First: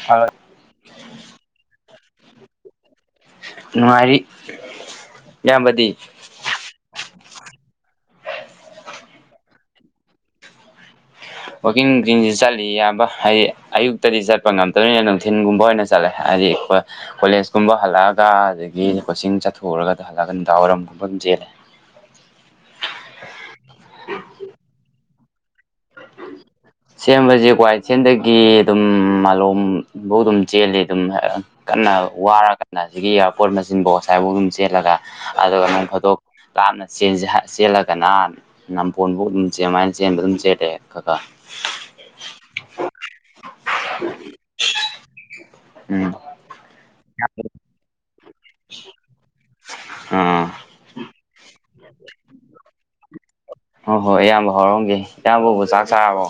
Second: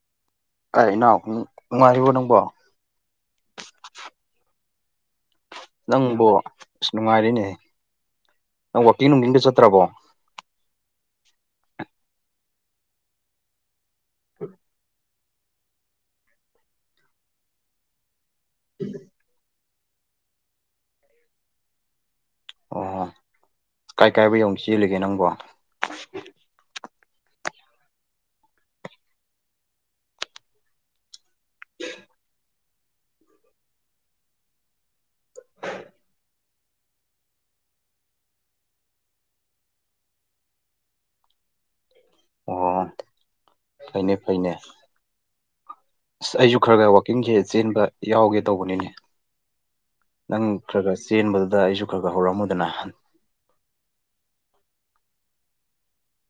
[unintelligible] ꯑꯥꯏ ꯏꯅꯥꯎ ꯅꯨꯡꯉꯥꯏꯔꯤꯕꯣ ꯅꯪꯕꯣ꯫ ꯅꯨꯡꯉꯥꯏꯔꯤ꯫ ꯏꯌꯥꯝꯕꯗꯤ ꯅꯪꯕꯨ ꯑꯁ ꯅꯨꯡꯉꯥꯏꯔꯤꯅꯦ ꯅꯪ ꯋꯥꯛꯀꯤꯡ ꯅꯨꯡꯗꯤꯡꯒ ꯆꯠꯇ꯭ꯔꯕꯣ꯫ ꯋꯥꯛꯀꯤꯡ ꯅꯨꯡꯗꯤꯁꯤ ꯆꯠꯂꯤ ꯑꯌꯥꯕ ꯍꯥꯏ ꯑꯌꯨꯛꯇꯗꯤ ꯆꯠꯄ ꯉꯝꯗꯕꯅꯤꯅ ꯊꯤꯟꯒꯨꯝꯕ ꯑꯣꯏꯅ ꯆꯠꯂꯦ ꯍꯥꯏꯗꯤ ꯑꯈꫭꯏ ꯀꯣꯂꯦꯖꯀꯨꯝꯕ ꯍꯜꯂꯛꯑꯒ ꯑꯗꯒꯤ ꯀꯣꯆꯤꯡ ꯆꯠ ꯊꯨꯔꯒ ꯍꯜꯂꯒ ꯅꯨꯡꯗꯥꯡꯋꯥꯏꯔꯝꯒꯨꯝꯕ ꯑꯗꯨꯝ ꯆꯦꯜꯂꯦ꯫ ꯑꯣ ꯀꯥꯏ ꯀꯥꯏꯕꯧ ꯌꯧꯅ ꯆꯦꯜꯂꯤꯒꯦ ꯅꯪꯕꯣ꯫ ꯁꯦꯝꯕꯁꯦ ꯀ꯭ꯋꯥ ꯏꯊꯦꯟꯗꯒꯤ ꯑꯗꯨꯝ ꯃꯥꯂꯣꯝꯐꯧ ꯑꯗꯨꯝ ꯆꯦꯜꯂꯤ ꯑꯗꯨꯝ ꯀꯟꯅ ꯋꯥꯔ ꯀꯥꯟꯗ ꯁꯤꯒꯤ ꯏꯌꯥꯔꯄꯣꯔꯠ ꯃꯆꯤꯟꯐꯥꯎ ꯑꯁꯥꯏꯐꯥꯎ ꯑꯗꯨꯝ ꯆꯦꯜꯂꯒ ꯑꯗꯨꯒ ꯅꫭꯡꯐꯥꯗꯣꯛ ꯂꯥꯞꯅ ꯆꯦꯟꯖꯦ ꯆꯦꯜꯂꯒꯅ ꯅꯝꯄꯣꯟꯕꯨ ꯑꯗꯨꯝ ꯆꯦꯟꯃꯥꯏꯅ ꯆꯦꯟꯕ ꯑꯗꯨꯝ ꯆꯦꯟꯂꯦ ꯈꯈ꯫ ꯑꯣ ꯐꯩꯅꯦ ꯐꯩꯅꯦ꯫ ꯎꯝ ꯑꯁ ꯑꯩꯁꯨ ꯈꯔ ꯈꯔ ꯋꯥꯛꯀꯤꯡꯁꯦ ꯆꯦꯟꯕ ꯌꯥꯎꯒꯦ ꯇꯧꯕ꯫ ꯅꯤꯅꯦ ꯑꯥ ꯅꯪ ꯈꯔ ꯈꯔ ꯆꯦꯟꯕꯗꯨꯗ ꯑꯩꯁꯨ ꯈꯔ ꯈꯔ ꯍꯧꯔꯝꯃꯨꯗꯅ꯫ ꯍꯣꯏ ꯍꯣꯏ ꯑꯌꯥꯝꯕ ꯍꯧꯔꯝꯒꯦ ꯏꯌꯥꯝꯕꯕꯨ ꯆꯥꯛ ꯆꯥꯔꯕꯣ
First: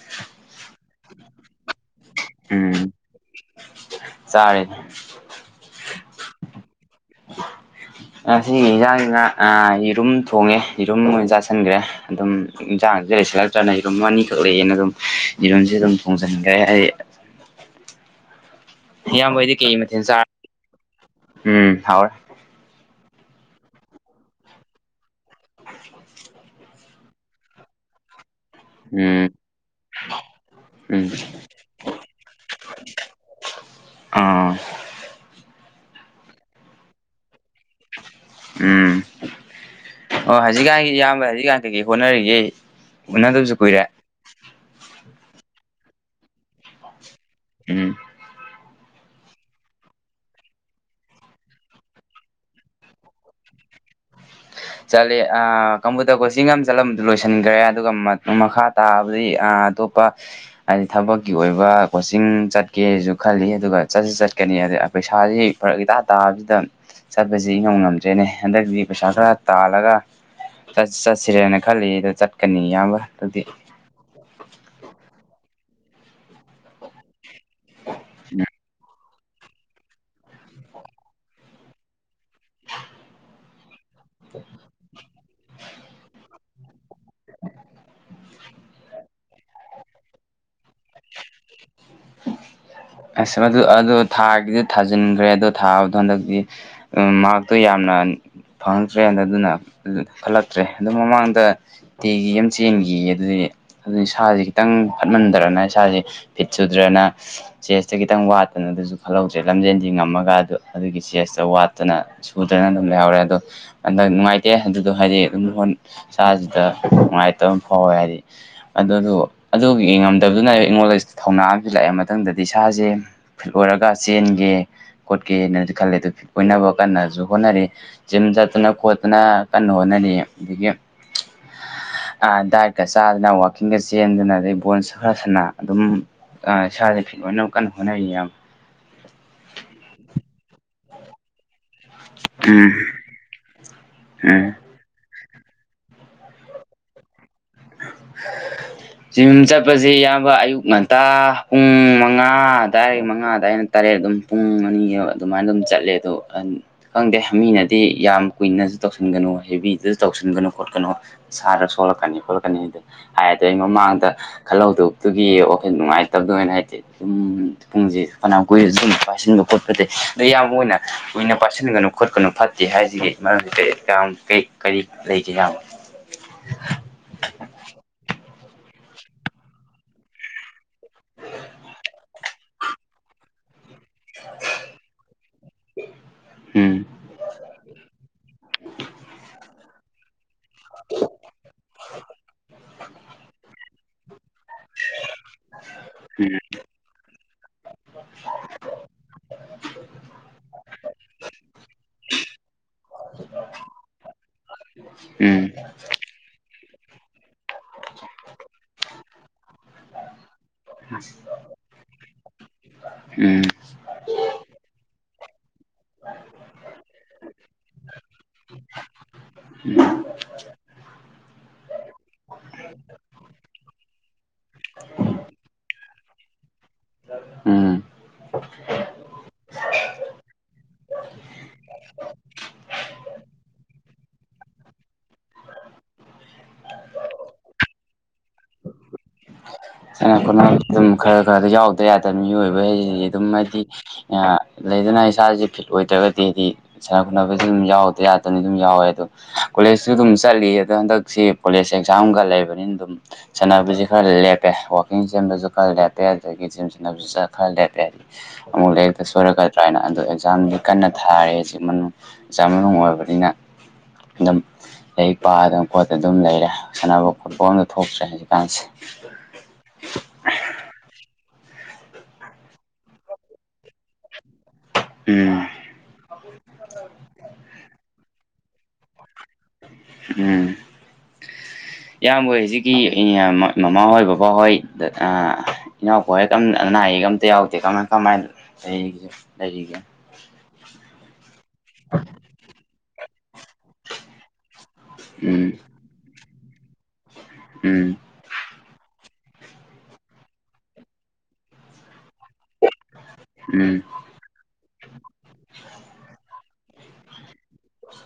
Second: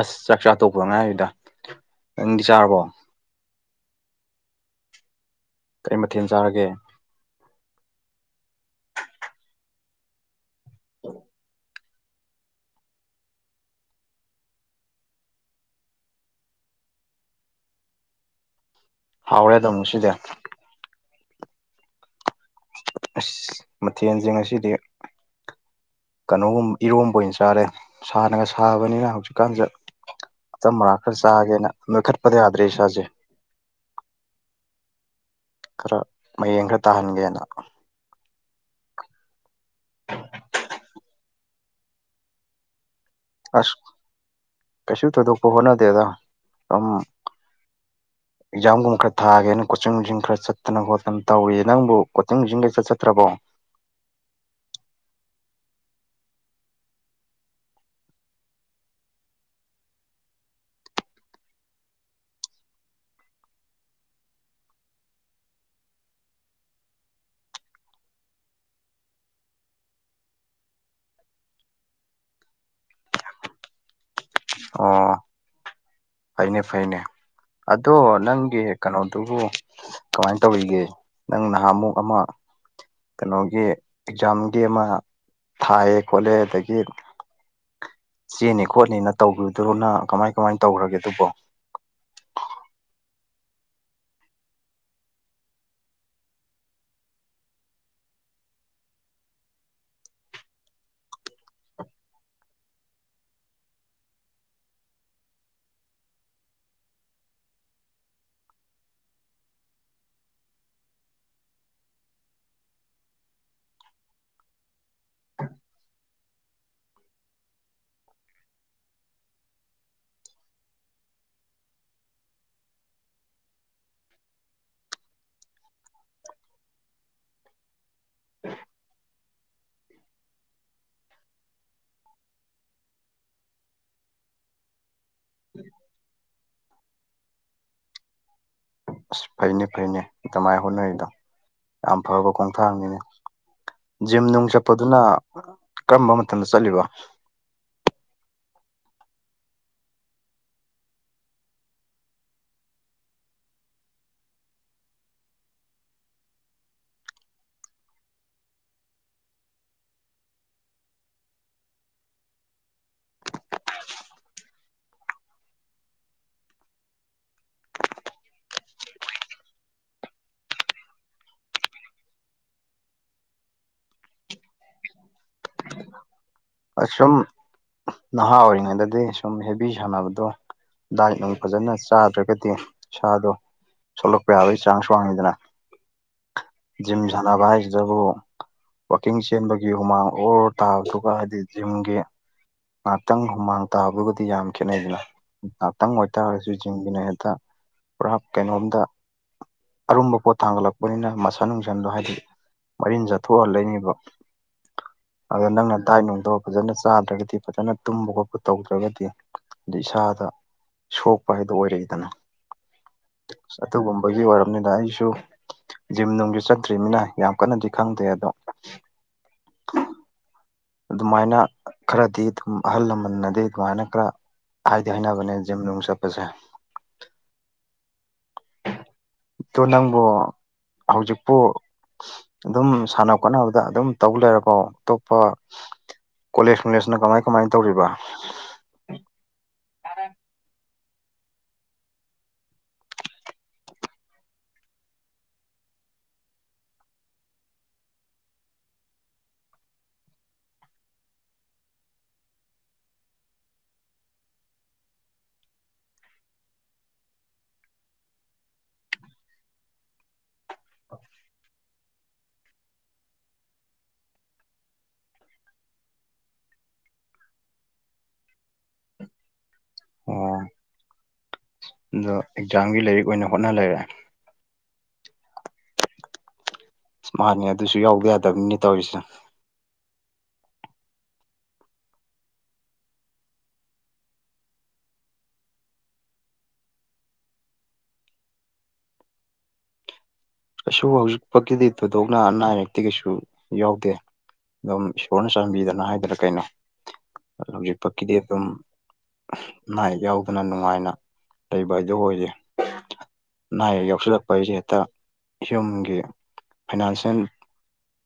ꯑꯁ ꯆꯥꯛ ꯆꯥ ꯇꯣꯛꯄꯗ ꯉꯥꯏꯔꯤꯗ ꯅꯪꯗꯤ ꯎꯝ ꯆꯥꯔꯕꯣ ꯆꯥꯔꯦ ꯀꯔꯤ ꯃꯊꯦꯜ ꯆꯥꯔꯒꯦ ꯉꯁꯤ ꯏꯟꯖꯥꯡꯖꯤꯅ ꯑꯥ ꯌꯦꯔꯨꯝ ꯊꯣꯡꯉꯦ ꯌꯦꯔꯨꯝ ꯑꯣꯏꯅ ꯆꯥꯁꯤꯟꯒ꯭ꯔꯦ ꯑꯗꯨꯝ ꯏꯟꯖꯥꯡꯖꯦ ꯂꯩꯁꯤꯜꯂꯛꯇ꯭ꯔꯥꯅ ꯌꯦꯔꯨꯝ ꯑꯅꯤꯈꯛ ꯂꯩꯌꯦꯅ ꯑꯗꯨꯝ ꯌꯦꯔꯨꯝꯖꯦ ꯑꯗꯨꯝ ꯊꯣꯡꯖꯟꯒ꯭ꯔꯦ ꯑꯩ ꯏꯌꯥꯝꯕꯩꯗꯤ ꯍꯥꯎꯔꯦ ꯑꯗꯨꯝ ꯀꯩ ꯃꯊꯦꯜ ꯉꯁꯤꯗꯤ ꯆꯥꯔꯦ ꯎꯝ ꯍꯥꯎꯔꯦ ꯑꯁ ꯃꯊꯦꯜꯖꯦ ꯉꯁꯤꯗꯤ ꯀꯩꯅꯣꯒꯨꯝ ꯏꯔꯣꯝꯕ ꯑꯣꯏꯅ ꯆꯥꯔꯦ ꯁꯥꯅꯒ ꯁꯥꯕꯅꯤꯅ ꯎꯝ ꯍꯧꯖꯤꯛꯀꯥꯟꯖꯦ ꯑꯆꯝ ꯑꯔꯥꯛ ꯎꯝ ꯈꯔ ꯆꯥꯒꯦꯅ ꯅꯣꯏ ꯈꯠꯄꯗ ꯌꯥꯗ꯭ꯔꯦ ꯏꯁꯥꯖꯦ ꯎꯝ ꯈꯔ ꯃꯌꯦꯡ ꯈꯔ ꯇꯥꯍꯟꯒꯦꯅ ꯎꯝ ꯑꯣ ꯍꯧꯖꯤꯛꯀꯥꯟꯒꯤ ꯏꯌꯥꯝꯕ ꯍꯧꯖꯤꯛꯀꯥꯟ ꯀꯩꯀꯩ ꯍꯣꯠꯅꯔꯤꯒꯦ ꯎꯅꯗꯕꯁꯨ ꯑꯁ ꯀꯨꯏꯔꯦ ꯀꯩꯁꯨ ꯊꯣꯏꯗꯣꯛꯄ ꯍꯣꯠꯅꯗꯦꯗ ꯁꯨꯝ ꯎꯝ [inaudible] ꯑꯦꯛꯖꯥꯝꯒꯨꯝꯕ ꯈꯔ ꯊꯥꯒꯦꯅ ꯀꯣꯆꯤꯡ ꯅꯨꯆꯤꯡ ꯈꯔ ꯆꯠꯇꯅ ꯈꯣꯠꯇꯅ ꯇꯧꯏ ꯅꯪꯕꯨ ꯀꯣꯆꯤꯡ ꯅꯨꯆꯤꯡꯒ ꯏꯆꯠ ꯆꯠꯇ꯭ꯔꯕꯣ ꯆꯠꯂꯦ ꯑꯥ ꯀꯝꯄꯨꯇꯔ ꯀꯣꯆꯤꯡ ꯑꯃ ꯆꯠꯂꯝꯕꯗꯨ ꯂꯣꯏꯁꯤꯟꯒ꯭ꯔꯦ ꯑꯗꯨꯒ ꯃꯈꯥ ꯇꯥꯕꯗꯤ ꯑꯥ ꯇꯣꯞꯄ ꯍꯥꯏꯗꯤ ꯊꯕꯛꯀꯤ ꯑꯣꯏꯕ ꯀꯣꯆꯤꯡ ꯆꯠꯀꯦꯖꯨ ꯈꯜꯂꯤ ꯑꯗꯨꯒ ꯆꯠꯁꯨ ꯆꯠꯀꯅꯤ ꯑꯗ ꯄꯩꯁꯥꯖꯤ ꯐꯔꯛ ꯏꯇꯥ ꯇꯥꯕꯖꯤꯗ ꯆꯠꯄꯖꯤ ꯏꯉꯝ ꯉꯝꯗ꯭ꯔꯦꯅꯦ ꯍꯟꯗꯛꯇꯤ ꯄꯩꯁꯥ ꯈꯔ ꯇꯥꯜꯂꯒ ꯆꯠ ꯆꯠꯁꯤꯔꯅ ꯈꯜꯂꯤ ꯑꯗꯣ ꯆꯠꯀꯅꯤ ꯏꯌꯥꯝꯕ ꯑꯗꯨꯗꯤ ꯑꯣ ꯐꯩꯅꯦ ꯐꯩꯅꯦ ꯑꯗꯣ ꯅꯪꯒꯤ ꯀꯩꯅꯣꯗꯨꯕꯨ ꯀꯃꯥꯏꯟ ꯇꯧꯔꯤꯒꯦ ꯅꯪ ꯅꯍꯥꯟꯃꯨꯛ ꯑꯃ ꯀꯩꯅꯣꯒꯤ ꯑꯦꯛꯖꯥꯝꯒꯤ ꯑꯃ ꯊꯥꯏꯌꯦ ꯈꯣꯠꯂꯦ ꯑꯗꯒꯤ [unintelligible] ꯆꯦꯅꯤ ꯈꯣꯠꯅꯤꯅ ꯇꯧꯒꯤꯕꯗꯨꯕꯨ ꯅꯪ ꯀꯃꯥꯏ ꯀꯃꯥꯏ ꯇꯧꯒ꯭ꯔꯒꯦ ꯑꯗꯨꯕꯣ ꯑꯁ ꯑꯗꯨ ꯑꯗꯣ ꯊꯥꯒꯤꯗꯤ ꯊꯥꯖꯤꯟꯒ꯭ꯔꯦ ꯑꯗꯣ ꯊꯥꯕꯗꯣ ꯍꯟꯗꯛꯇꯤ ꯎꯝ ꯃꯥꯔ꯭ꯛꯇꯣ ꯌꯥꯝꯅ ꯐꯪꯉꯛꯇ꯭ꯔꯦꯅ ꯑꯗꯨꯅ ꯈꯜꯂꯛꯇ꯭ꯔꯦ ꯑꯗꯨ ꯃꯃꯥꯡꯗ ꯇꯦꯒꯤ ꯑꯝ ꯆꯦꯟꯒꯤꯌꯦ ꯑꯗꯨꯗꯤ ꯑꯗꯨ ꯏꯁꯥꯖꯦ ꯈꯤꯇꯪ ꯐꯠꯃꯟꯗꯔꯥꯅ ꯏꯁꯥꯖꯦ ꯐꯤꯠ ꯁꯨꯗ꯭ꯔꯥꯅ ꯆꯦꯁꯇꯥ ꯈꯤꯇꯪ ꯋꯥꯠꯇꯅ ꯑꯗꯨꯖꯨ ꯈꯜꯍꯧꯗ꯭ꯔꯦ ꯂꯝꯖꯦꯟꯗꯤ ꯉꯝꯃꯒ ꯑꯗꯨꯒꯤ ꯆꯦꯁꯇꯥ ꯋꯥꯠꯇꯅ ꯁꯨꯗꯥꯗꯅ ꯑꯗꯨꯝ ꯂꯩꯍꯧꯔꯦ ꯑꯗꯣ ꯍꯟꯗꯛ ꯅꯨꯡꯉꯥꯏꯇꯦ ꯑꯗꯨꯗꯣ ꯍꯥꯏꯗꯤ ꯑꯗꯨꯝ ꯂꯣꯟ ꯏꯁꯥꯁꯤꯗ ꯅꯨꯡꯉꯥꯏꯇꯕ ꯑꯃ ꯐꯥꯎꯋꯦ ꯍꯥꯏꯗꯤ ꯑꯗꯨꯗꯨ ꯑꯗꯨꯒꯤ ꯉꯝꯗꯕꯗꯨꯅ ꯑꯩꯉꯣꯟꯗ ꯊꯧꯅꯥ ꯑꯃꯗꯤ ꯂꯥꯛꯑꯦ ꯃꯊꯪꯗꯗꯤ ꯏꯁꯥꯖꯦ ꯐꯤꯠ ꯑꯣꯏꯔꯒ ꯆꯦꯟꯒꯦ ꯈꯣꯠꯀꯦꯅꯗꯤ ꯈꯜꯂꯦ ꯑꯗꯨ ꯐꯤꯠ ꯑꯣꯏꯅꯕ ꯀꯟꯅꯖꯨ ꯍꯣꯠꯅꯔꯤ ꯖꯤꯝ ꯆꯠꯇꯅ ꯈꯣꯠꯇꯅ ꯀꯟꯅ ꯍꯣꯠꯅꯔꯤ ꯑꯗꯒꯤ ꯗꯥꯏꯠꯀꯥ ꯆꯥꯗꯅ ꯋꯥꯛꯀꯤꯡꯒ ꯆꯦꯟꯗꯅ ꯑꯗꯩ ꯕꯣꯟꯁꯨ ꯈꯔ ꯁꯅ ꯑꯗꯨꯝ ꯑꯥ ꯏꯁꯥꯖꯦ ꯐꯤꯠ ꯑꯣꯏꯅ ꯀꯟꯅ ꯍꯣꯠꯅꯔꯤ ꯏꯌꯥꯝ ꯑꯁ ꯐꯩꯅꯦ ꯐꯩꯅꯦ ꯑꯗꯨꯃꯥꯏꯟ ꯍꯣꯠꯅꯔꯤꯗꯣ ꯌꯥꯝ ꯐꯕ ꯎꯝ ꯈꯣꯡꯊꯥꯡꯅꯤꯅꯦ ꯖꯤꯝ ꯎꯝ ꯅꯨꯡ ꯆꯠꯄꯗꯨꯅ ꯀꯔꯝꯕ ꯃꯇꯝꯗ ꯆꯠꯂꯤꯕ [unintelligible] ꯖꯤꯝ ꯆꯠꯄꯖꯤ ꯏꯌꯥꯝꯕ ꯑꯌꯨꯛ ꯉꯟꯇꯥ ꯄꯨꯡ ꯃꯉꯥ ꯑꯗꯥꯏ ꯃꯉꯥ ꯑꯗꯥꯏꯅ ꯇꯔꯦꯠ ꯑꯗꯨꯝ ꯄꯨꯡ ꯑꯅꯤ ꯑꯗꯨꯃꯥꯏꯅ ꯑꯗꯨꯝ ꯆꯠꯂꯦ ꯑꯗꯣ ꯈꯪꯗꯦ ꯃꯤꯅꯗꯤ ꯌꯥꯝ ꯀꯨꯏꯅꯁꯨ ꯇꯧꯁꯤꯟꯒꯅꯨ ꯍꯦꯕꯤꯗꯁꯨ ꯇꯧꯁꯤꯟꯒꯅꯨ ꯈꯣꯠꯀꯅꯨ ꯏꯁꯥꯗ ꯁꯣꯂꯛꯀꯅꯤ ꯈꯣꯠꯂꯛꯀꯅꯤꯗꯤ ꯍꯥꯏ ꯑꯗꯩ ꯃꯃꯥꯡꯗ ꯈꯜꯍꯧꯗꯣꯛꯇꯨꯒꯤ ꯋꯥꯈꯣꯏ ꯅꯨꯡꯉꯥꯏꯇꯕꯗꯣꯏꯅ ꯍꯥꯏꯇꯦ ꯑꯗꯨꯝ ꯄꯨꯡꯁꯦ ꯐꯅꯥꯝ ꯀꯨꯏꯔꯖꯨ ꯑꯗꯨꯨꯝ ꯄꯥꯏꯁꯤꯟꯕ ꯈꯣꯠꯄꯁꯦ ꯑꯗ ꯑꯌꯥꯝꯕ ꯑꯣꯏꯅ ꯀꯨꯏꯅ ꯄꯥꯏꯁꯤꯟꯒꯅꯨ ꯈꯣꯠꯀꯅꯨ ꯐꯠꯇꯦ ꯍꯥꯏꯁꯤꯒꯤ ꯃꯔꯝꯁꯤ ꯀꯩ ꯑꯦꯛꯖꯥꯝ ꯀꯔꯤ ꯀꯔꯤ [unintelligible] ꯑꯁꯨꯝ ꯅꯍꯥ ꯑꯣꯏꯔꯤꯉꯩꯗꯗꯤ ꯁꯨꯝ ꯍꯦꯕꯤ ꯁꯥꯟꯅꯕꯗꯣ ꯗꯥꯏꯠ ꯅꯨꯡ ꯐꯖꯅ ꯆꯥꯗ꯭ꯔꯒꯗꯤ ꯏꯁꯥꯗꯣ ꯁꯣꯂꯛꯄ ꯌꯥꯕꯩ ꯆꯥꯁ ꯋꯥꯡꯉꯤꯗꯅ ꯎꯝ ꯖꯤꯝ ꯁꯥꯟꯅꯕ ꯍꯥꯏꯁꯤꯗꯕꯨ ꯋꯥꯛꯀꯤꯡ ꯆꯦꯟꯕ ꯒꯤ ꯍꯨꯃꯥꯡ ꯑꯣꯔ ꯇꯥꯕꯗꯨꯒ ꯍꯥꯏꯗꯤ ꯖꯤꯝꯒꯤ ꯉꯍꯥꯛꯇꯪ ꯍꯨꯃꯥꯡ ꯇꯥꯕꯒꯗꯤ ꯌꯥꯝ ꯈꯦꯠꯅꯩꯗꯅ ꯉꯥꯛꯇꯪ ꯎꯝ ꯑꯣꯏꯇꯥꯔꯁꯨ ꯖꯤꯝꯒꯤꯅ ꯍꯦꯛꯇ ꯄꯨꯔꯥ ꯀꯩꯅꯣꯝꯗ ꯑꯔꯨꯝꯕ ꯄꯣꯠ ꯊꯥꯡꯒꯠꯂꯛꯄꯅꯤꯅ ꯃꯁꯟ ꯅꯨꯡꯁꯟꯗꯣ ꯍꯥꯏꯗꯤ ꯃꯔꯤꯟ ꯆꯠꯊꯣꯛꯍꯜꯂꯛꯏꯅꯦꯕ ꯎꯝ ꯑꯗ ꯅꯪꯅ ꯗꯥꯏꯠ ꯅꯨꯡꯗꯣ ꯐꯖꯅ ꯆꯥꯗ꯭ꯔꯒꯗꯤ ꯐꯖꯅ ꯇꯨꯝꯕ ꯈꯣꯠꯄ ꯇꯧꯗ꯭ꯔꯒꯗꯤ ꯑꯗꯩ ꯏꯁꯥꯗ ꯁꯣꯛꯄ ꯍꯥꯏꯗꯣ ꯑꯣꯏꯔꯛꯏꯗꯅ ꯎꯝ ꯑꯗꯨꯒꯨꯝꯕꯒꯤ ꯑꯣꯏꯔꯝꯅꯤꯅ ꯑꯩꯁꯨ ꯖꯤꯝ ꯅꯨꯡꯁꯨ ꯆꯠꯇ꯭ꯔꯤꯝꯅꯤꯅ ꯌꯥꯝ ꯀꯟꯅꯗꯤ ꯈꯪꯗꯦ ꯑꯗꯣ [unintelligible] ꯑꯗꯨꯃꯥꯏꯅ ꯈꯔꯗꯤ ꯑꯗꯨꯝ ꯑꯍꯜ ꯂꯃꯟꯅꯗꯤ ꯑꯗꯨꯃꯥꯏꯅ ꯈꯔ ꯍꯥꯏꯗꯤ ꯍꯥꯏꯅꯕꯅꯦ ꯖꯤꯝ ꯅꯨꯡ ꯆꯠꯄꯁꯦ ꯎꯝ [unintelligible] ꯑꯗꯣ ꯅꯪꯕꯨ ꯍꯧꯖꯤꯛꯄꯨ ꯑꯗꯨꯝ ꯁꯥꯟꯅ ꯈꯣꯠꯅꯕꯗ ꯑꯗꯨꯝ ꯇꯧ ꯂꯩꯔꯕꯣ ꯑꯇꯣꯞꯄ ꯀꯣꯂꯦꯖ ꯅꯨꯡꯂꯦꯖꯅ ꯀꯃꯥꯏ ꯀꯃꯥꯏ ꯇꯧꯔꯤꯕ ꯁꯥꯟꯅ ꯈꯣꯠꯅꯕꯗ ꯑꯗꯨꯝ ꯈꯔ ꯈꯔꯗꯤ ꯌꯥꯎꯗ ꯌꯥꯗꯕ ꯃꯤꯑꯣꯏꯕ ꯍꯥꯏꯗꯤ ꯑꯗꯨꯝ ꯍꯥꯏꯗꯤ ꯑꯥ ꯂꯩꯗꯅ ꯏꯁꯥꯁꯦ ꯐꯤꯠ ꯑꯣꯏꯗ꯭ꯔꯒꯗꯤꯗꯤ ꯁꯥꯟꯅ ꯈꯣꯠꯅꯕꯁꯁꯨ ꯑꯗꯨꯝ ꯌꯥꯎꯗ ꯌꯥꯗꯅꯤ ꯑꯗꯨꯝ ꯌꯥꯎꯋꯦ ꯑꯗꯣ ꯀꯣꯂꯦꯖꯁꯨ ꯑꯗꯨꯝ ꯆꯠꯂꯤ ꯑꯗꯣ ꯍꯟꯗꯛꯁꯤ ꯀꯣꯂꯦꯖ ꯑꯦꯛꯖꯥꯝꯒ ꯂꯩꯕꯅꯤꯅ ꯑꯗꯨꯝ ꯁꯅꯥꯕꯖꯤ ꯈꯔ ꯂꯦꯞ ꯄꯦ ꯋꯥꯥꯛꯀꯤꯡ ꯆꯦꯟꯕꯁꯨ ꯈꯔ ꯂꯦꯞꯄꯦ ꯑꯗꯒꯤ ꯖꯤꯝ ꯁꯤꯖꯤꯟꯅꯕꯁꯨ ꯈꯔ ꯂꯦꯞꯄꯦ ꯑꯃꯨꯛ ꯂꯥꯏꯔꯤꯛꯇ ꯁꯣꯏꯔꯛꯀꯗ꯭ꯔꯥꯅ ꯑꯗꯣ ꯑꯦꯛꯖꯥꯝꯗꯤ ꯀꯟꯅ ꯊꯥꯔꯤ ꯁꯤꯃꯅꯨꯡ ꯑꯦꯛꯖꯥꯝ ꯃꯅꯨꯡ ꯑꯣꯏꯕꯅꯤꯅ ꯑꯗꯨꯝ ꯂꯩꯔꯤꯛ ꯄꯥꯗꯅ ꯈꯣꯠꯇ ꯑꯗꯨꯝ ꯂꯩꯔꯦ ꯁꯥꯟꯅꯕ ꯐꯨꯠꯕꯣꯜꯒ ꯊꯣꯛꯇ꯭ꯔꯦ ꯍꯧꯖꯤꯛꯀꯥꯟꯁꯦ ꯑꯣ [unintelligible] ꯑꯗꯣ ꯑꯦꯛꯖꯥꯝꯒꯤ ꯂꯥꯏꯔꯤꯛ ꯑꯣꯏꯅ ꯍꯣꯠꯅ ꯂꯩꯔꯦ ꯎꯝ ꯃꯥꯅꯤ ꯑꯗꯨꯁꯨ ꯌꯥꯎꯗ ꯌꯥꯗꯕꯅꯤ ꯇꯧꯔꯤꯁꯦ ꯎꯝ ꯏꯌꯥꯝꯕꯣꯏ ꯍꯧꯖꯤꯛꯀꯤ ꯃꯃꯥꯍꯣꯏ ꯕꯕꯥꯍꯣꯏ ꯑꯥ ꯏꯅꯥꯎꯄꯍꯣꯏ ꯀꯝ ꯑꯅꯥ ꯑꯌꯦꯛ ꯑꯝꯇ ꯌꯥꯎꯗꯦ ꯀꯃꯥꯏ ꯀꯃꯥꯏꯅ ꯂꯩꯔꯤ ꯂꯩꯔꯤꯒꯦ ꯀꯩꯁꯨ ꯍꯧꯖꯤꯛ ꯐꯥꯎꯒꯤꯗꯤ ꯊꯣꯏꯗꯣꯛꯅ ꯑꯅꯥ ꯑꯌꯦꯛꯇꯤ ꯀꯩꯁꯨ ꯌꯥꯎꯗꯦ ꯑꯗꯨꯝ ꯏꯁꯣꯔꯅ ꯎꯝ ꯆꯥꯟꯕꯤꯗꯅ ꯍꯥꯏꯗꯅ ꯀꯩꯅꯣ ꯎꯝ ꯍꯧꯖꯤꯛꯐꯀꯤꯗꯤ ꯑꯗꯨꯝ ꯅꯥꯏꯌꯦꯛ ꯌꯥꯎꯗꯅ ꯅꯨꯡꯉꯥꯏꯅ ꯂꯩꯕ ꯍꯥꯏꯗꯣ ꯑꯣꯏꯔꯤ ꯑꯅꯥ ꯎꯝ ꯑꯌꯦꯛ ꯌꯥꯎꯁꯤꯜꯂꯛꯄ ꯍꯥꯏꯖꯦ ꯍꯦꯛꯇꯥ ꯌꯨꯝꯒꯤ ꯐꯥꯏꯅꯥꯟꯁꯤꯌꯦꯜ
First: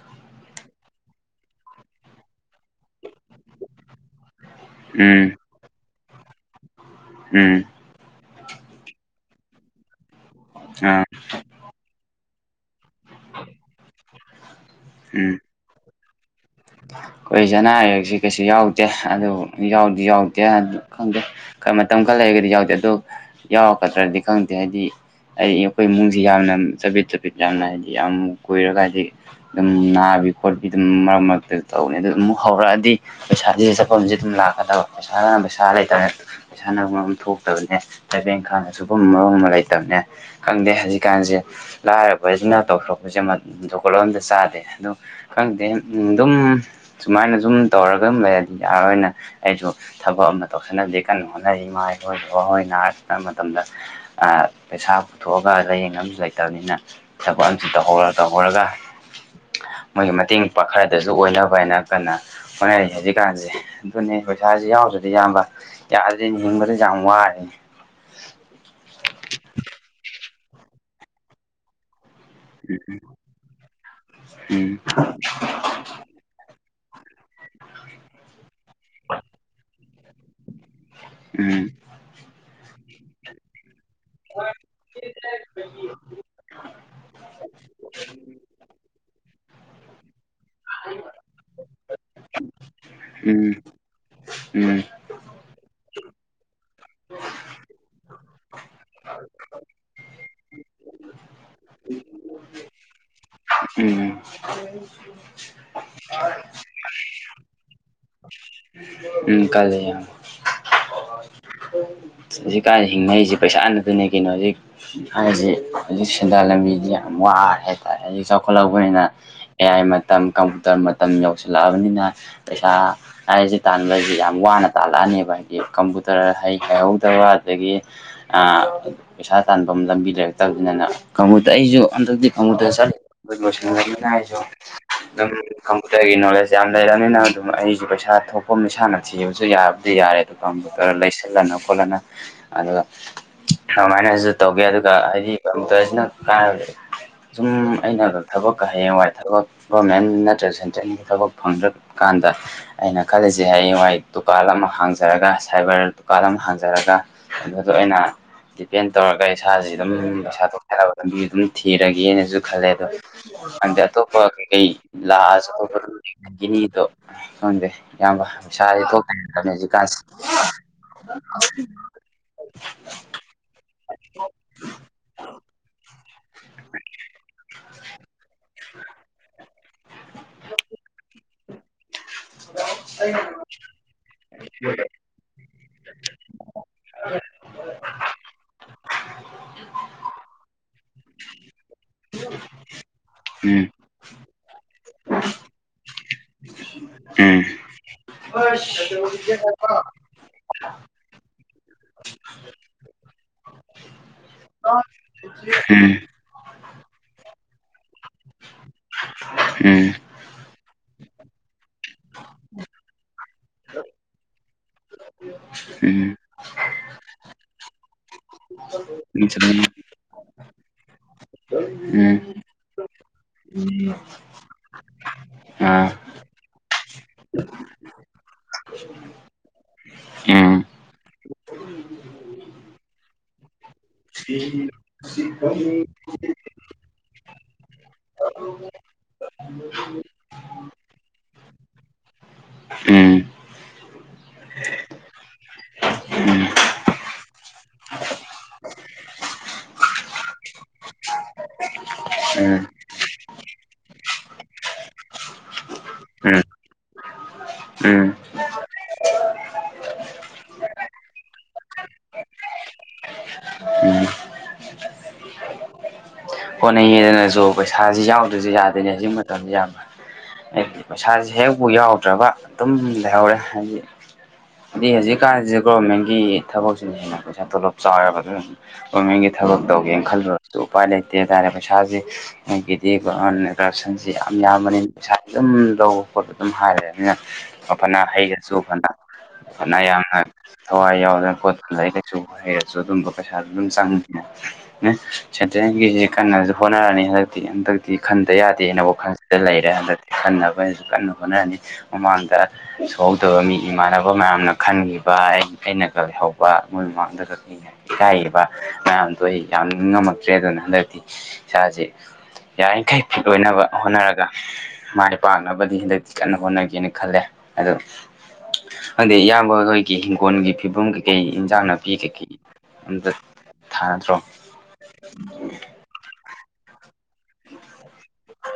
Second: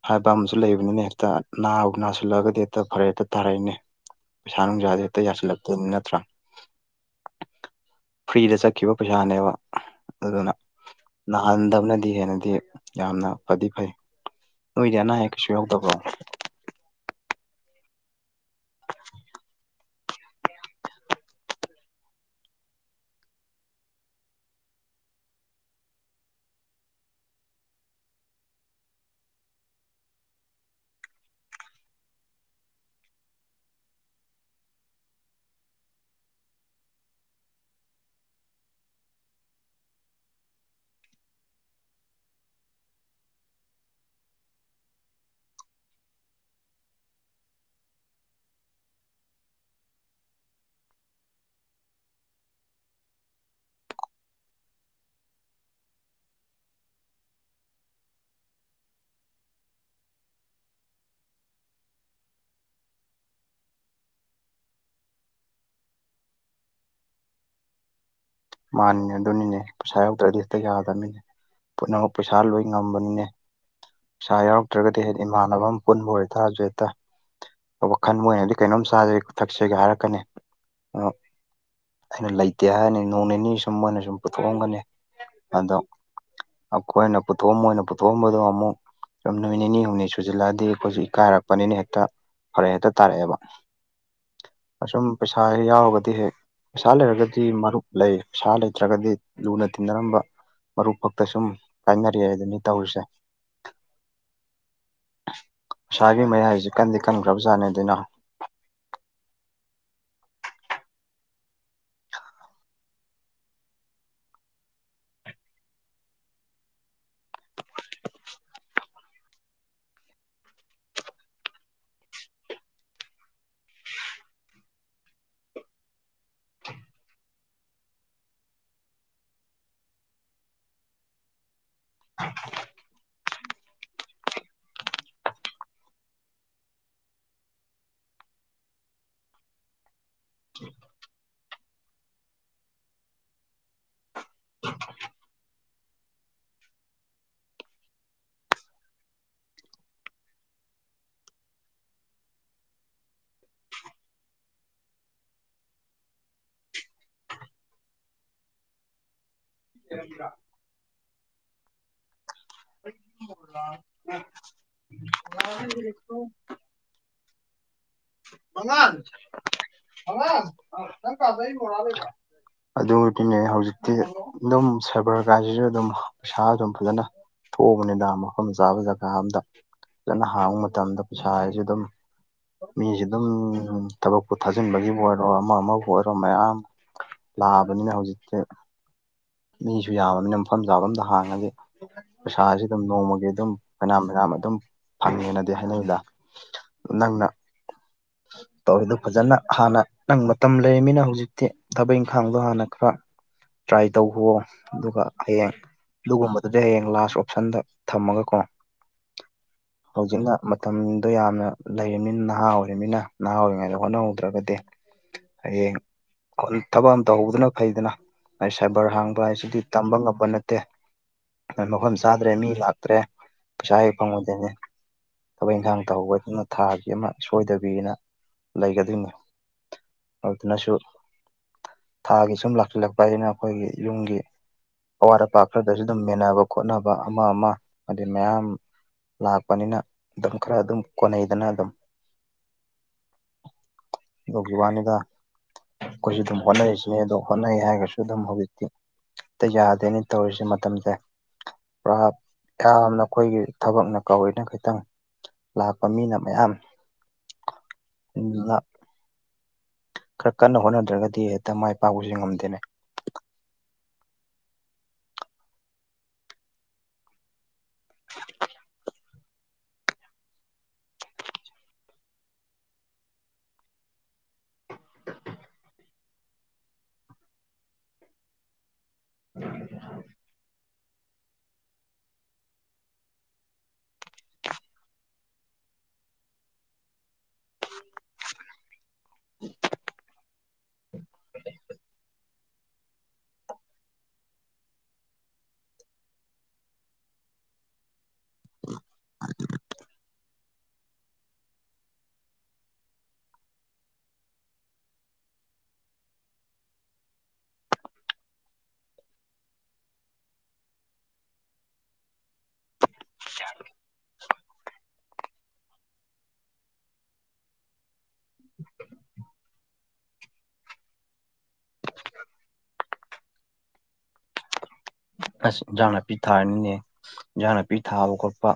ꯍꯥꯏꯕ ꯑꯃꯁꯨ ꯂꯩꯕꯅꯤꯅ ꯍꯦꯛꯇꯥ ꯅꯥꯕꯨ ꯅꯥꯁꯤꯜꯂꯛꯑꯒꯗꯤ ꯍꯦꯛꯇꯥ ꯐꯔꯛ ꯍꯦꯛꯇꯥ ꯇꯥꯔꯛꯏꯅꯦ ꯄꯩꯁꯥ ꯅꯨꯡꯖꯥꯖꯦ ꯍꯦꯛꯇꯥ ꯎꯝ ꯌꯥꯁꯤꯜꯂꯛꯇꯕꯅꯤ ꯅꯠꯇ꯭ꯔꯥ ꯎꯝ ꯐ꯭ꯔꯤꯗ ꯆꯠꯈꯤꯕ ꯄꯩꯁꯥꯅꯦꯕ ꯑꯗꯨꯅ ꯑꯥ ꯅꯥꯍꯟꯗꯕꯅ ꯗꯤ ꯍꯦꯟꯅꯗꯤ ꯌꯥꯝꯅ ꯐꯗꯤ ꯐꯩ ꯅꯣꯏꯗꯤ ꯑꯅꯥ ꯑꯌꯦꯛ ꯀꯩꯁꯨ ꯌꯥꯎꯗꯕ꯭ꯔꯣ ꯑꯩꯈꯣꯏꯖꯨ ꯑꯅꯥ ꯑꯌꯦꯛꯁꯤ ꯀꯩꯁꯨ ꯌꯥꯎꯗꯦ ꯑꯗꯨꯕꯨ ꯌꯥꯎꯗꯤ ꯌꯥꯎꯗꯦ ꯈꯪꯗꯦ ꯈꯔ ꯃꯇꯝ ꯈꯔ ꯂꯩꯔꯒꯗꯤ ꯌꯥꯎꯗꯦ ꯑꯗꯣ ꯌꯥꯎꯔꯛꯀꯗ꯭ꯔꯥꯗꯤ ꯈꯪꯗꯦ ꯍꯥꯏꯗꯤ ꯑꯩ ꯑꯈꯣꯏ ꯏꯃꯨꯡꯖꯤ ꯌꯥꯝꯅ ꯆꯥꯕꯤꯠ ꯆꯕꯤꯠ ꯌꯥꯝꯅ ꯍꯥꯏꯗꯤ ꯌꯥꯝ ꯀꯨꯏꯔꯒ ꯍꯥꯏꯗꯤ ꯑꯗꯨꯝ ꯅꯥꯕꯤ ꯈꯣꯠꯄꯤ ꯑꯗꯨꯝ ꯃꯔꯛ ꯃꯔꯛ ꯑꯗꯨ ꯇꯧꯅꯤ ꯑꯗꯨ ꯑꯃꯨꯛ ꯍꯧꯔꯛꯑꯗꯤ ꯄꯩꯁꯥꯖꯤ ꯆꯠꯐꯝꯖꯦ ꯑꯗꯨꯝ ꯂꯥꯛꯀꯥꯗꯕ ꯄꯩꯁꯥꯅ ꯄꯩꯁꯥ ꯂꯩꯇꯔꯦ ꯄꯩꯁꯥꯅ ꯃꯔꯣꯝꯃ ꯊꯣꯛꯇꯕꯅꯦ ꯊꯕꯛ ꯏꯪꯈꯥꯡ ꯁꯨꯕꯝ ꯅꯣꯝꯕꯝ ꯃꯥ ꯂꯩꯇꯕꯅꯦ ꯈꯪꯗꯦ ꯍꯧꯖꯤꯛꯀꯥꯟꯖꯦ ꯂꯥꯏꯔꯕꯖꯤꯅ ꯇꯧꯊꯣꯔꯛꯄꯖꯦ ꯃꯠ ꯖꯣꯒꯣꯠ ꯑꯝꯇꯥ ꯆꯥꯗꯦ ꯑꯗꯨ ꯈꯪꯗꯦ ꯎꯝ ꯑꯗꯨꯝ ꯁꯨꯃꯥꯏꯅ ꯁꯨꯝ ꯇꯧꯔꯒ ꯑꯝ ꯂꯩꯔꯗꯤ ꯌꯥꯔ ꯑꯣꯏꯅ ꯑꯩꯁꯨ ꯊꯕꯛ ꯑꯃ ꯇꯧꯁꯤꯟꯅꯕꯗꯤ ꯀꯟꯅ ꯍꯣꯠꯅꯔꯤ ꯏꯃꯥꯏꯍꯣꯢ ꯕꯕꯥꯍꯣꯏ ꯅꯔꯥ ꯃꯇꯝꯗ ꯑꯥ ꯄꯩꯁꯥ ꯄꯨꯊꯣꯛꯑꯒ ꯂꯥꯏꯌꯦꯡꯅꯕꯁꯨ ꯂꯩꯇꯕꯅꯤꯅ ꯊꯕꯛ ꯑꯝꯁꯨꯝ ꯇꯧꯍꯧꯔ ꯇꯧꯍꯧꯔꯒ ꯃꯣꯏꯒꯤ ꯃꯇꯦꯡ ꯄꯥꯡꯈꯠ ꯗꯁꯨ ꯑꯣꯏꯅꯕ ꯍꯥꯏꯅ ꯀꯟꯅ ꯍꯣꯠꯅꯔꯤ ꯍꯧꯖꯤꯛꯀꯥꯟꯖꯦ ꯑꯗꯨꯅꯤ ꯄꯩꯁꯥꯥꯖꯦ ꯌꯥꯎꯗ꯭ꯔꯥꯗꯤ ꯏꯌꯥꯝꯕ ꯌꯥꯗꯦꯅꯦ ꯍꯤꯡꯕꯗ ꯌꯥꯝ ꯋꯥꯏꯅꯦ ꯃꯥꯅꯤꯅꯦ ꯑꯗꯨꯅꯤꯅꯦ ꯄꯩꯁꯥ ꯌꯥꯎꯗ꯭ꯔꯥꯗꯤ ꯍꯦꯛꯇꯥ ꯌꯥꯗꯃꯤꯅꯦ ꯄꯨꯝꯅꯃꯛ ꯄꯩꯁꯥ ꯂꯣꯏ ꯉꯝꯕꯅꯤꯅꯦ ꯄꯩꯁꯥ ꯎꯝ ꯌꯥꯎꯔꯛꯇ꯭ꯔꯥꯒꯗꯤ ꯍꯥꯏꯗꯤ ꯏꯃꯥꯟꯅꯕ ꯑꯝ ꯄꯨꯟꯕ ꯑꯣꯏꯇꯥꯔꯖꯨ ꯍꯦꯛꯇꯥ ꯋꯥꯈꯜ ꯃꯣꯏꯅꯗꯤ ꯀꯩꯅꯣꯝ ꯆꯥꯖꯦ ꯊꯛꯁꯦꯒ ꯍꯥꯏꯔꯛꯀꯥꯅꯤ ꯎꯝ ꯑꯩꯅ ꯂꯩꯇꯦ ꯍꯥꯏꯔꯅꯤ ꯅꯣꯡ ꯅꯤꯅꯤ ꯁꯨꯝ ꯃꯣꯏꯅ ꯁꯨꯝ ꯄꯨꯊꯣꯛꯑꯝꯒꯅꯤ ꯑꯗꯣ ꯑꯈꯣꯏꯅ ꯄꯨꯊꯣꯛꯑ ꯃꯣꯏꯅ ꯄꯨꯊꯣꯛꯑꯝꯕꯗꯣ ꯑꯃꯨꯛ ꯁꯨꯝ ꯅꯨꯃꯤꯠ ꯅꯤꯅꯤ ꯍꯨꯝꯅꯤ ꯁꯨꯖꯤꯜꯂꯛꯑꯗꯤ ꯑꯈꯣꯏꯖꯨ ꯏꯀꯥꯏꯔꯛꯄꯅꯤꯅ ꯍꯦꯛꯇ ꯐꯥꯔꯛ ꯍꯦꯛꯇꯥ ꯇꯥꯔꯛꯑꯦꯕ ꯎꯝ ꯎꯝ ꯑꯗꯨꯝ ꯄꯩꯁꯥꯖꯦ ꯍꯦꯛ ꯌꯥꯎꯔꯒꯗꯤ ꯍꯦꯛ ꯄꯩꯁꯥ ꯂꯩꯔꯒꯗꯤ ꯃꯔꯨꯞ ꯂꯩ ꯄꯩꯁꯥ ꯂꯩꯇ꯭ꯔꯥꯒꯗꯤ ꯂꯨꯅ ꯇꯤꯟꯅꯔꯝꯕ ꯃꯔꯨꯞ ꯐꯛꯇꯥ ꯁꯨꯝ ꯀꯥꯏꯅꯔꯦ ꯍꯥꯏꯗꯨꯅꯤ ꯇꯧꯔꯤꯁꯦ ꯎꯝ ꯄꯩꯁꯥꯒꯤ ꯃꯌꯥꯏꯁꯤ ꯀꯟꯗꯤ ꯀꯟꯈ꯭ꯔꯕꯖꯥꯠꯅꯤ ꯑꯗꯨꯅ [unintelligible] ꯎꯝ ꯀꯜꯂꯦ ꯌꯥꯝ [unintelligible] ꯍꯧꯖꯤꯛꯀꯥꯟ ꯍꯤꯡꯅꯔꯤꯖꯦ ꯄꯩꯁꯥ ꯅꯇꯥꯅꯦ ꯀꯩꯅꯣ ꯍꯧꯖꯤꯛ ꯍꯥꯏꯖꯦ ꯍꯧꯖꯤꯛ ꯁꯦꯟꯗꯥꯟ ꯂꯝꯕꯤꯗꯤ ꯌꯥꯝ ꯋꯥꯔꯦ ꯍꯥꯏꯇꯥꯔꯦ ꯍꯧꯖꯤꯛ ꯆꯥꯎꯈꯠꯂꯛꯄꯅꯤꯅ ꯑꯦ ꯑꯥꯏ ꯃꯇꯝ ꯀꯝꯄꯨꯇꯔ ꯃꯇꯝ ꯌꯧꯁꯜꯂꯛꯑꯕꯅꯤꯅ ꯄꯩꯁꯥ ꯍꯥꯏꯔꯤꯖꯦ ꯇꯥꯟꯕꯖꯦ ꯌꯥꯝ ꯋꯥꯅ ꯇꯥꯜꯂꯛꯑꯅꯦꯕ ꯍꯥꯏꯗꯤ ꯀꯝꯄꯨꯇꯔ ꯍꯩ ꯍꯩꯍꯧ ꯇꯕ ꯑꯗꯒꯤ ꯑꯥ ꯄꯩꯁꯥ ꯇꯟꯕꯝ ꯂꯝꯕꯤ ꯂꯩꯔꯛꯇꯥꯕꯅꯤꯗꯅ ꯀꯥꯃꯨꯇꯔ ꯑꯩꯖꯨ ꯍꯟꯗꯛꯇꯤ ꯀꯝꯃꯨꯠꯇꯔ ꯆꯠꯂꯤ ꯂꯣꯏꯁꯤꯟꯒꯃꯤꯅ ꯑꯩꯖꯨ ꯑꯗꯨꯝ ꯀꯝꯄꯨꯇꯔꯒꯤ ꯅꯣꯂꯦꯖ ꯌꯥꯝ ꯂꯩꯔꯅꯤꯅ ꯑꯗꯨꯝ ꯑꯩꯖꯨ ꯄꯩꯁꯥ ꯊꯣꯛꯐꯝ ꯏꯁꯥꯅ ꯊꯤꯕꯁꯨ ꯌꯥꯕꯗꯤ ꯌꯥꯔꯦ ꯀꯝꯄꯨꯇꯔ ꯂꯩꯁꯤꯜꯂꯅ ꯈꯣꯠꯂꯅ ꯑꯗꯨꯒ ꯑꯗꯨꯃꯥꯏꯅꯖꯨ ꯇꯧꯒꯦ ꯑꯗꯨꯒ ꯍꯥꯏꯗꯤ ꯀꯝꯄꯨꯇꯔꯁꯤꯅ ꯀꯥꯏ [unintelligible] ꯁꯨꯝ ꯑꯩꯅꯒ ꯊꯕꯛꯀ ꯍꯌꯦꯡꯋꯥꯏ ꯊꯕꯛ ꯒꯣꯃꯦꯟ ꯅꯠꯇ꯭ꯔꯒ ꯁꯦꯟꯇ꯭ꯔꯦꯜꯒꯤ ꯊꯕꯛ ꯐꯪꯗ꯭ꯔꯒ ꯀꯥꯟꯗ ꯑꯩꯅ ꯈꯜꯂꯤꯁꯦ ꯍꯥꯌꯦꯡꯋꯥꯏ ꯗꯨꯀꯥꯟ ꯑꯃ ꯍꯥꯡꯖꯔꯒ ꯁꯥꯏꯕꯔ ꯗꯨꯀꯥꯟ ꯑꯃ ꯍꯥꯡ ꯖꯔꯒ ꯑꯗꯨꯗꯣ ꯑꯩꯅ ꯗꯤꯇꯦꯟ ꯇꯧꯔꯒ ꯏꯁꯥꯥꯖꯤ ꯑꯗꯨꯝ ꯄꯩꯁꯥ ꯊꯣꯛꯆꯅꯕ ꯂꯝꯕꯤ ꯑꯗꯨꯝ ꯊꯤꯔꯒꯦꯅꯁꯨ ꯈꯜꯂꯦ ꯑꯗꯣ ꯑꯟꯗꯩ ꯑꯇꯣꯞꯄ ꯀꯩꯀꯩ ꯂꯥꯛꯑꯁꯨ ꯑꯇꯣꯞꯄꯒꯤꯅꯤꯗꯣ ꯈꯪꯗꯦ ꯏꯌꯥꯝꯕ ꯄꯩꯁꯥꯥꯖꯦ ꯃꯉꯥ ꯊꯣꯛꯇ [unintelligible] ꯅꯤ ꯍꯧꯖꯤꯛꯀꯥꯟꯁꯦ ꯃꯉꯥ ꯅꯪ ꯀꯥꯗ ꯑꯩ ꯃꯣꯔꯥ ꯂꯩꯕꯔꯣ ꯑꯗꯨꯗꯤꯅꯦ ꯍꯧꯖꯤꯛꯇꯤ ꯑꯗꯨꯝ ꯁꯥꯏꯕꯔ ꯀꯥꯏꯖꯤꯖꯨ ꯑꯗꯨꯝ ꯄꯩꯁꯥ ꯑꯗꯨꯝ ꯐꯖꯅ ꯊꯣꯛꯑꯕꯅꯤꯗ ꯃꯐꯝ ꯆꯥꯕ ꯖꯒꯥ ꯑꯝꯗ ꯐꯖꯅ ꯍꯥꯡꯕ ꯃꯇꯝꯗ ꯄꯩꯁꯥ ꯑꯗꯨꯝ ꯃꯤꯖꯤ ꯑꯗꯨꯝ ꯊꯕꯛꯄꯨ ꯊꯥꯖꯤꯟꯕꯒꯤꯕꯨ ꯑꯣꯢ ꯔꯣ ꯑꯃ ꯑꯃꯕꯨ ꯑꯣꯏꯔꯣ ꯃꯌꯥꯝ ꯂꯥꯛꯑꯕꯅꯤꯅ ꯍꯧꯖꯤꯛꯇꯤ ꯃꯤꯁꯨ ꯌꯥꯝꯕꯅꯤꯅ ꯃꯐꯝ ꯆꯥꯕ ꯑꯝꯗ ꯍꯥꯡꯉꯗꯤ ꯄꯩꯁꯥꯁꯤ ꯑꯗꯨꯝ ꯅꯣꯡꯃꯒꯤ ꯑꯗꯨꯝ ꯎꯝ ꯐꯩꯅꯥꯝ ꯐꯩꯅꯥꯝ ꯑꯗꯨꯝ ꯐꯪꯉꯦꯅꯗꯤ ꯍꯥꯏꯅꯩꯗ ꯅꯪꯅ ꯎꯝ ꯇꯧꯔꯤꯗꯨ ꯐꯖꯅ ꯍꯥꯟꯅ ꯅꯪ ꯃꯇꯝ ꯂꯩꯔꯝꯃꯤꯅ ꯍꯧꯖꯤꯛꯇꯤ ꯊꯕꯛ ꯏꯪꯈꯥꯡꯗꯣ ꯍꯥꯟꯅ ꯈꯔ ꯇ꯭ꯔꯥꯏ [unintelligible] ꯑꯗꯨꯒ ꯍꯌꯦꯡ ꯑꯗꯨꯒꯨꯝꯕꯗꯨꯗ ꯍꯌꯦꯡ ꯂꯥꯁ ꯑꯣꯞꯁꯟꯗ ꯊꯝꯃꯒꯀꯣ ꯎꯝ ꯍꯧꯖꯤꯛꯅ ꯃꯇꯝꯗꯣ ꯌꯥꯝꯅ ꯂꯩꯔꯃꯤꯅ ꯅꯍꯥ ꯑꯣꯏꯔꯤꯃꯤꯅ ꯅꯍꯥ ꯑꯣꯏꯔꯤꯉꯩꯗ ꯍꯣꯠꯅꯍꯧꯗ꯭ꯔꯒꯗꯤ ꯍꯌꯦꯡ ꯎꯝ ꯊꯕꯛ ꯑꯃ ꯇꯧꯍꯧꯕꯗꯨꯅ ꯐꯩꯗꯅ ꯍꯥꯏ ꯁꯥꯏꯕꯔ ꯍꯥꯡꯕ ꯍꯥꯏꯁꯤꯗꯤ ꯎꯝ ꯇꯝꯕ ꯉꯝꯕ ꯅꯠꯇꯦ ꯃꯐꯝ ꯎꯝ ꯆꯥꯗ꯭ꯔꯦ ꯃꯤ ꯂꯥꯛꯇ꯭ꯔꯦ ꯄꯩꯁꯥ ꯍꯦꯛ ꯐꯪꯉꯣꯏꯗꯣꯏꯅꯦ ꯊꯕꯛ ꯏꯟꯈꯥꯡ ꯑꯥ ꯇꯧꯍꯧꯕ ꯍꯥꯗꯨꯅ ꯊꯥꯒꯤ ꯑꯃ ꯁꯣꯏꯗꯕꯤꯅ ꯂꯩꯒꯗꯣꯏꯅꯤ ꯎꯝ ꯎꯝ ꯑꯗꯨꯅꯁꯨ ꯊꯥꯒꯤ ꯁꯨꯝ ꯂꯥꯛꯁꯤꯜꯂꯛꯄ ꯍꯥꯏꯗꯨꯅ ꯑꯩꯈꯣꯏꯒꯤ ꯌꯨꯝꯒꯤ ꯎꯝ ꯑꯋꯥꯠ ꯑꯄꯥ ꯈꯔꯗꯁꯨ ꯑꯗꯨꯝ ꯃꯦꯟꯅꯕ ꯈꯣꯠꯅꯕ ꯑꯃ ꯑꯃ ꯍꯥꯏ ꯃꯌꯥꯝ ꯂꯥꯛꯄꯅꯤꯅ ꯑꯗꯨꯝ ꯈꯔ ꯑꯗꯨꯝ ꯀꯣꯟꯅꯩꯗꯅ ꯑꯗꯨꯝ ꯎꯝ ꯎꯝ ꯑꯗꯨꯒꯤ ꯋꯥꯅꯤꯗ ꯑꯩꯈꯣꯏꯁꯨ ꯑꯗꯨꯝ ꯍꯣꯠꯅꯔꯤꯁꯤꯅꯦ ꯑꯗꯣ ꯍꯣꯠꯅꯩ ꯍꯥꯏꯔꯒꯁꯨ ꯑꯗꯨꯝ ꯍꯧꯖꯤꯛꯇꯤ ꯍꯦꯛꯇ ꯌꯥꯗꯦꯅꯦ ꯇꯧꯔꯤꯁꯦ ꯃꯇꯝꯁꯦ ꯄꯨꯔꯥ ꯌꯥꯝꯅ ꯑꯩꯈꯣꯏꯒꯤ ꯊꯕꯛꯅ ꯀꯧꯔꯤꯅ ꯈꯤꯇꯪ ꯂꯥꯛꯄ ꯃꯤꯅ ꯃꯌꯥꯝ ꯗꯨꯅ ꯈꯔ ꯀꯟꯅ ꯍꯣꯠꯅꯗ꯭ꯔꯒꯗꯤ ꯍꯦꯛꯇ ꯃꯥꯏ ꯄꯥꯛꯄꯁꯦ ꯉꯝꯗꯦꯅꯦ [unintelligible] [unintelligible] ꯍꯣꯠꯅꯩꯌꯦꯗꯅꯁꯨ ꯄꯩꯁꯥꯁꯤ ꯌꯥꯎꯗ꯭ꯔꯁꯨ ꯌꯥꯗꯣꯏꯅꯦ ꯍꯧꯖꯤꯛ ꯃꯇꯝꯁꯤ ꯌꯥꯝꯕ ꯍꯥꯏꯗꯤ ꯄꯩꯁꯥꯁꯦ ꯍꯦꯛꯕꯨ ꯌꯥꯎꯗ꯭ꯔꯕ ꯑꯗꯨꯝ ꯂꯩꯍꯧꯔꯦ ꯍꯥꯏꯗꯤ ꯍꯥꯏꯗꯤ ꯍꯧꯖꯤꯛꯀꯥꯟꯁꯦ ꯒꯣꯔꯃꯦꯟꯒꯤ ꯊꯕꯛꯁꯤꯅ ꯍꯦꯟꯅ ꯄꯩꯁꯥ ꯇꯣꯂꯣꯞ ꯆꯥꯎꯋꯦꯕ ꯑꯗꯨ ꯒꯣꯔꯃꯦꯟꯒꯤ ꯊꯕꯛ ꯇꯧꯒꯦꯅ ꯈꯜꯂꯁꯨ ꯎꯄꯥꯏ ꯂꯩꯇꯦ ꯍꯥꯏꯇꯥꯔꯦ ꯄꯩꯁꯥꯁꯤ ꯑꯗꯒꯤꯗꯤ ꯀꯔꯞꯁꯟꯁꯤ ꯌꯥꯝ ꯌꯥꯝꯕꯅꯤꯅ ꯄꯩꯁꯥ ꯑꯗꯨꯝ ꯂꯧꯕ ꯈꯣꯠꯄ ꯑꯗꯨꯝ ꯍꯥꯏꯔꯅꯤꯅ ꯐꯅ ꯍꯩꯔꯁꯨ ꯐꯅ ꯐꯅ ꯌꯥꯝꯅ ꯊꯋꯥꯏ ꯌꯥꯎꯗꯅ ꯈꯣꯠꯇꯅ ꯂꯥꯏꯔꯤꯛ ꯂꯥꯏꯁꯨ ꯍꯩꯔꯁꯨ ꯑꯗꯨꯝꯕ ꯄꯩꯁꯥꯗꯨ ꯑꯗꯨꯝ ꯆꯪꯉꯅꯤꯅ ꯁꯦꯟꯇꯔꯦꯟ ꯒꯤꯁꯤ ꯀꯟꯅꯁꯨ ꯍꯣꯠꯅꯔꯅꯤ ꯍꯟꯗꯛꯇꯤ ꯍꯟꯗꯛꯇꯤ ꯈꯟꯗ ꯌꯥꯗꯦꯅ ꯋꯥꯈꯜꯁꯤꯗ ꯂꯩꯔꯦ ꯍꯟꯗꯛꯇꯤ ꯈꯟꯅꯕꯅꯁꯨ ꯀꯟꯅ ꯍꯣꯠꯅꯔꯅꯤ ꯃꯃꯥꯡꯗ ꯁꯣꯛꯍꯧꯗꯕ ꯃꯤ ꯏꯃꯥꯟꯅꯕ ꯃꯌꯥꯝꯅ ꯈꯟꯈꯤꯕ ꯑꯩꯅꯒ ꯂꯩꯍꯧꯕ ꯃꯣꯏ ꯃꯃꯥꯡꯗꯒ ꯌꯥꯏꯌꯦꯕ ꯉꯔꯥꯡꯗꯣ ꯑꯩ ꯌꯥꯝ ꯅꯤꯡꯉꯝꯃꯛꯇ꯭ꯔꯦ ꯑꯗꯨꯅ ꯍꯟꯗꯛꯇꯤ ꯏꯁꯥꯁꯦ ꯌꯥꯔꯤꯡꯈꯩ ꯐꯤꯠ ꯑꯣꯏꯅꯕ ꯍꯣꯠꯅꯔꯒ ꯃꯥꯏ ꯄꯥꯛꯅꯕꯗꯤ ꯍꯟꯗꯛꯇꯤ ꯀꯟꯅ ꯍꯣꯠꯅꯒꯦꯅ ꯈꯜꯂꯦ ꯑꯗꯣ ꯈꯪꯗꯦ ꯏꯌꯥꯝꯕ ꯍꯣꯏꯒꯤ ꯍꯤꯡꯒꯣꯜꯒꯤ ꯐꯤꯕꯝ ꯀꯩꯀꯩ ꯏꯟꯖꯥꯡ ꯅꯥꯄꯤ ꯀꯩꯀꯩ ꯑꯝꯇ ꯊꯥꯗ꯭ꯔꯣ ꯑꯁ ꯏꯟꯖꯥꯡ ꯅꯥꯄꯤ ꯊꯥꯔꯤꯝꯅꯤꯅꯦ ꯏꯟꯖꯥꯡ ꯅꯥꯄꯤ ꯊꯥꯕ ꯈꯣꯠꯄ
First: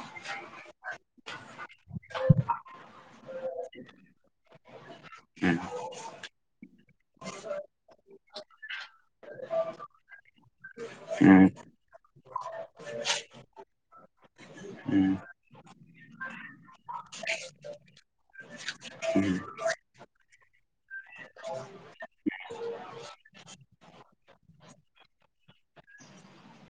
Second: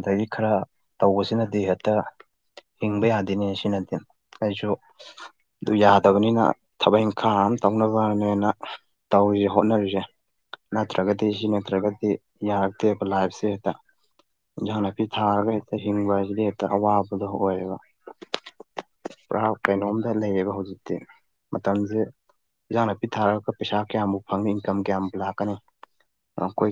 ꯑꯗꯒꯤ ꯈꯔ ꯇꯧꯕꯁꯤꯅꯗꯤ ꯍꯦꯛꯇ ꯍꯤꯡꯕ ꯌꯥꯗꯦꯅꯦ ꯑꯁꯤꯅꯗꯤ ꯑꯩꯁꯨ ꯎꯝ ꯑꯗꯨ ꯌꯥꯗꯕꯅꯤꯅ ꯊꯕꯛ ꯏꯪꯈꯥꯡ ꯑꯃ ꯇꯧꯅꯕꯅꯦꯅ ꯇꯧꯔꯤ ꯍꯣꯠꯅꯔꯤꯁꯦ ꯅꯠꯇ꯭ꯔꯒꯗꯤ ꯎꯝ ꯁꯤ ꯅꯠꯇ꯭ꯔꯒꯗꯤ ꯌꯥꯔꯛꯇꯦꯕ ꯂꯥꯏꯐꯁꯦ ꯍꯦꯛꯇ ꯏꯟꯖꯥꯡ ꯅꯥꯄꯤ ꯎꯝ ꯊꯥꯔꯒ ꯍꯦꯛꯇ ꯍꯤꯡꯕ ꯍꯥꯏꯁꯤꯗꯤ ꯍꯦꯛꯇ ꯑꯋꯥꯕꯗꯣ ꯑꯣꯏꯌꯦꯕ ꯎꯝ ꯄꯨꯔꯥ ꯀꯩꯅꯣꯝꯗ ꯂꯩꯌꯦꯕ ꯍꯧꯖꯤꯛꯇꯤ ꯃꯇꯝꯁꯦ ꯏꯟꯖꯥꯡ ꯅꯥꯄꯤ ꯊꯥꯔꯒ ꯄꯩꯁꯥ ꯀꯌꯥꯃꯨꯛ ꯐꯪꯅꯤ ꯏꯟꯀꯝ ꯀꯌꯥꯝ ꯂꯥꯛꯀꯅꯤ ꯑꯩꯈꯣꯏ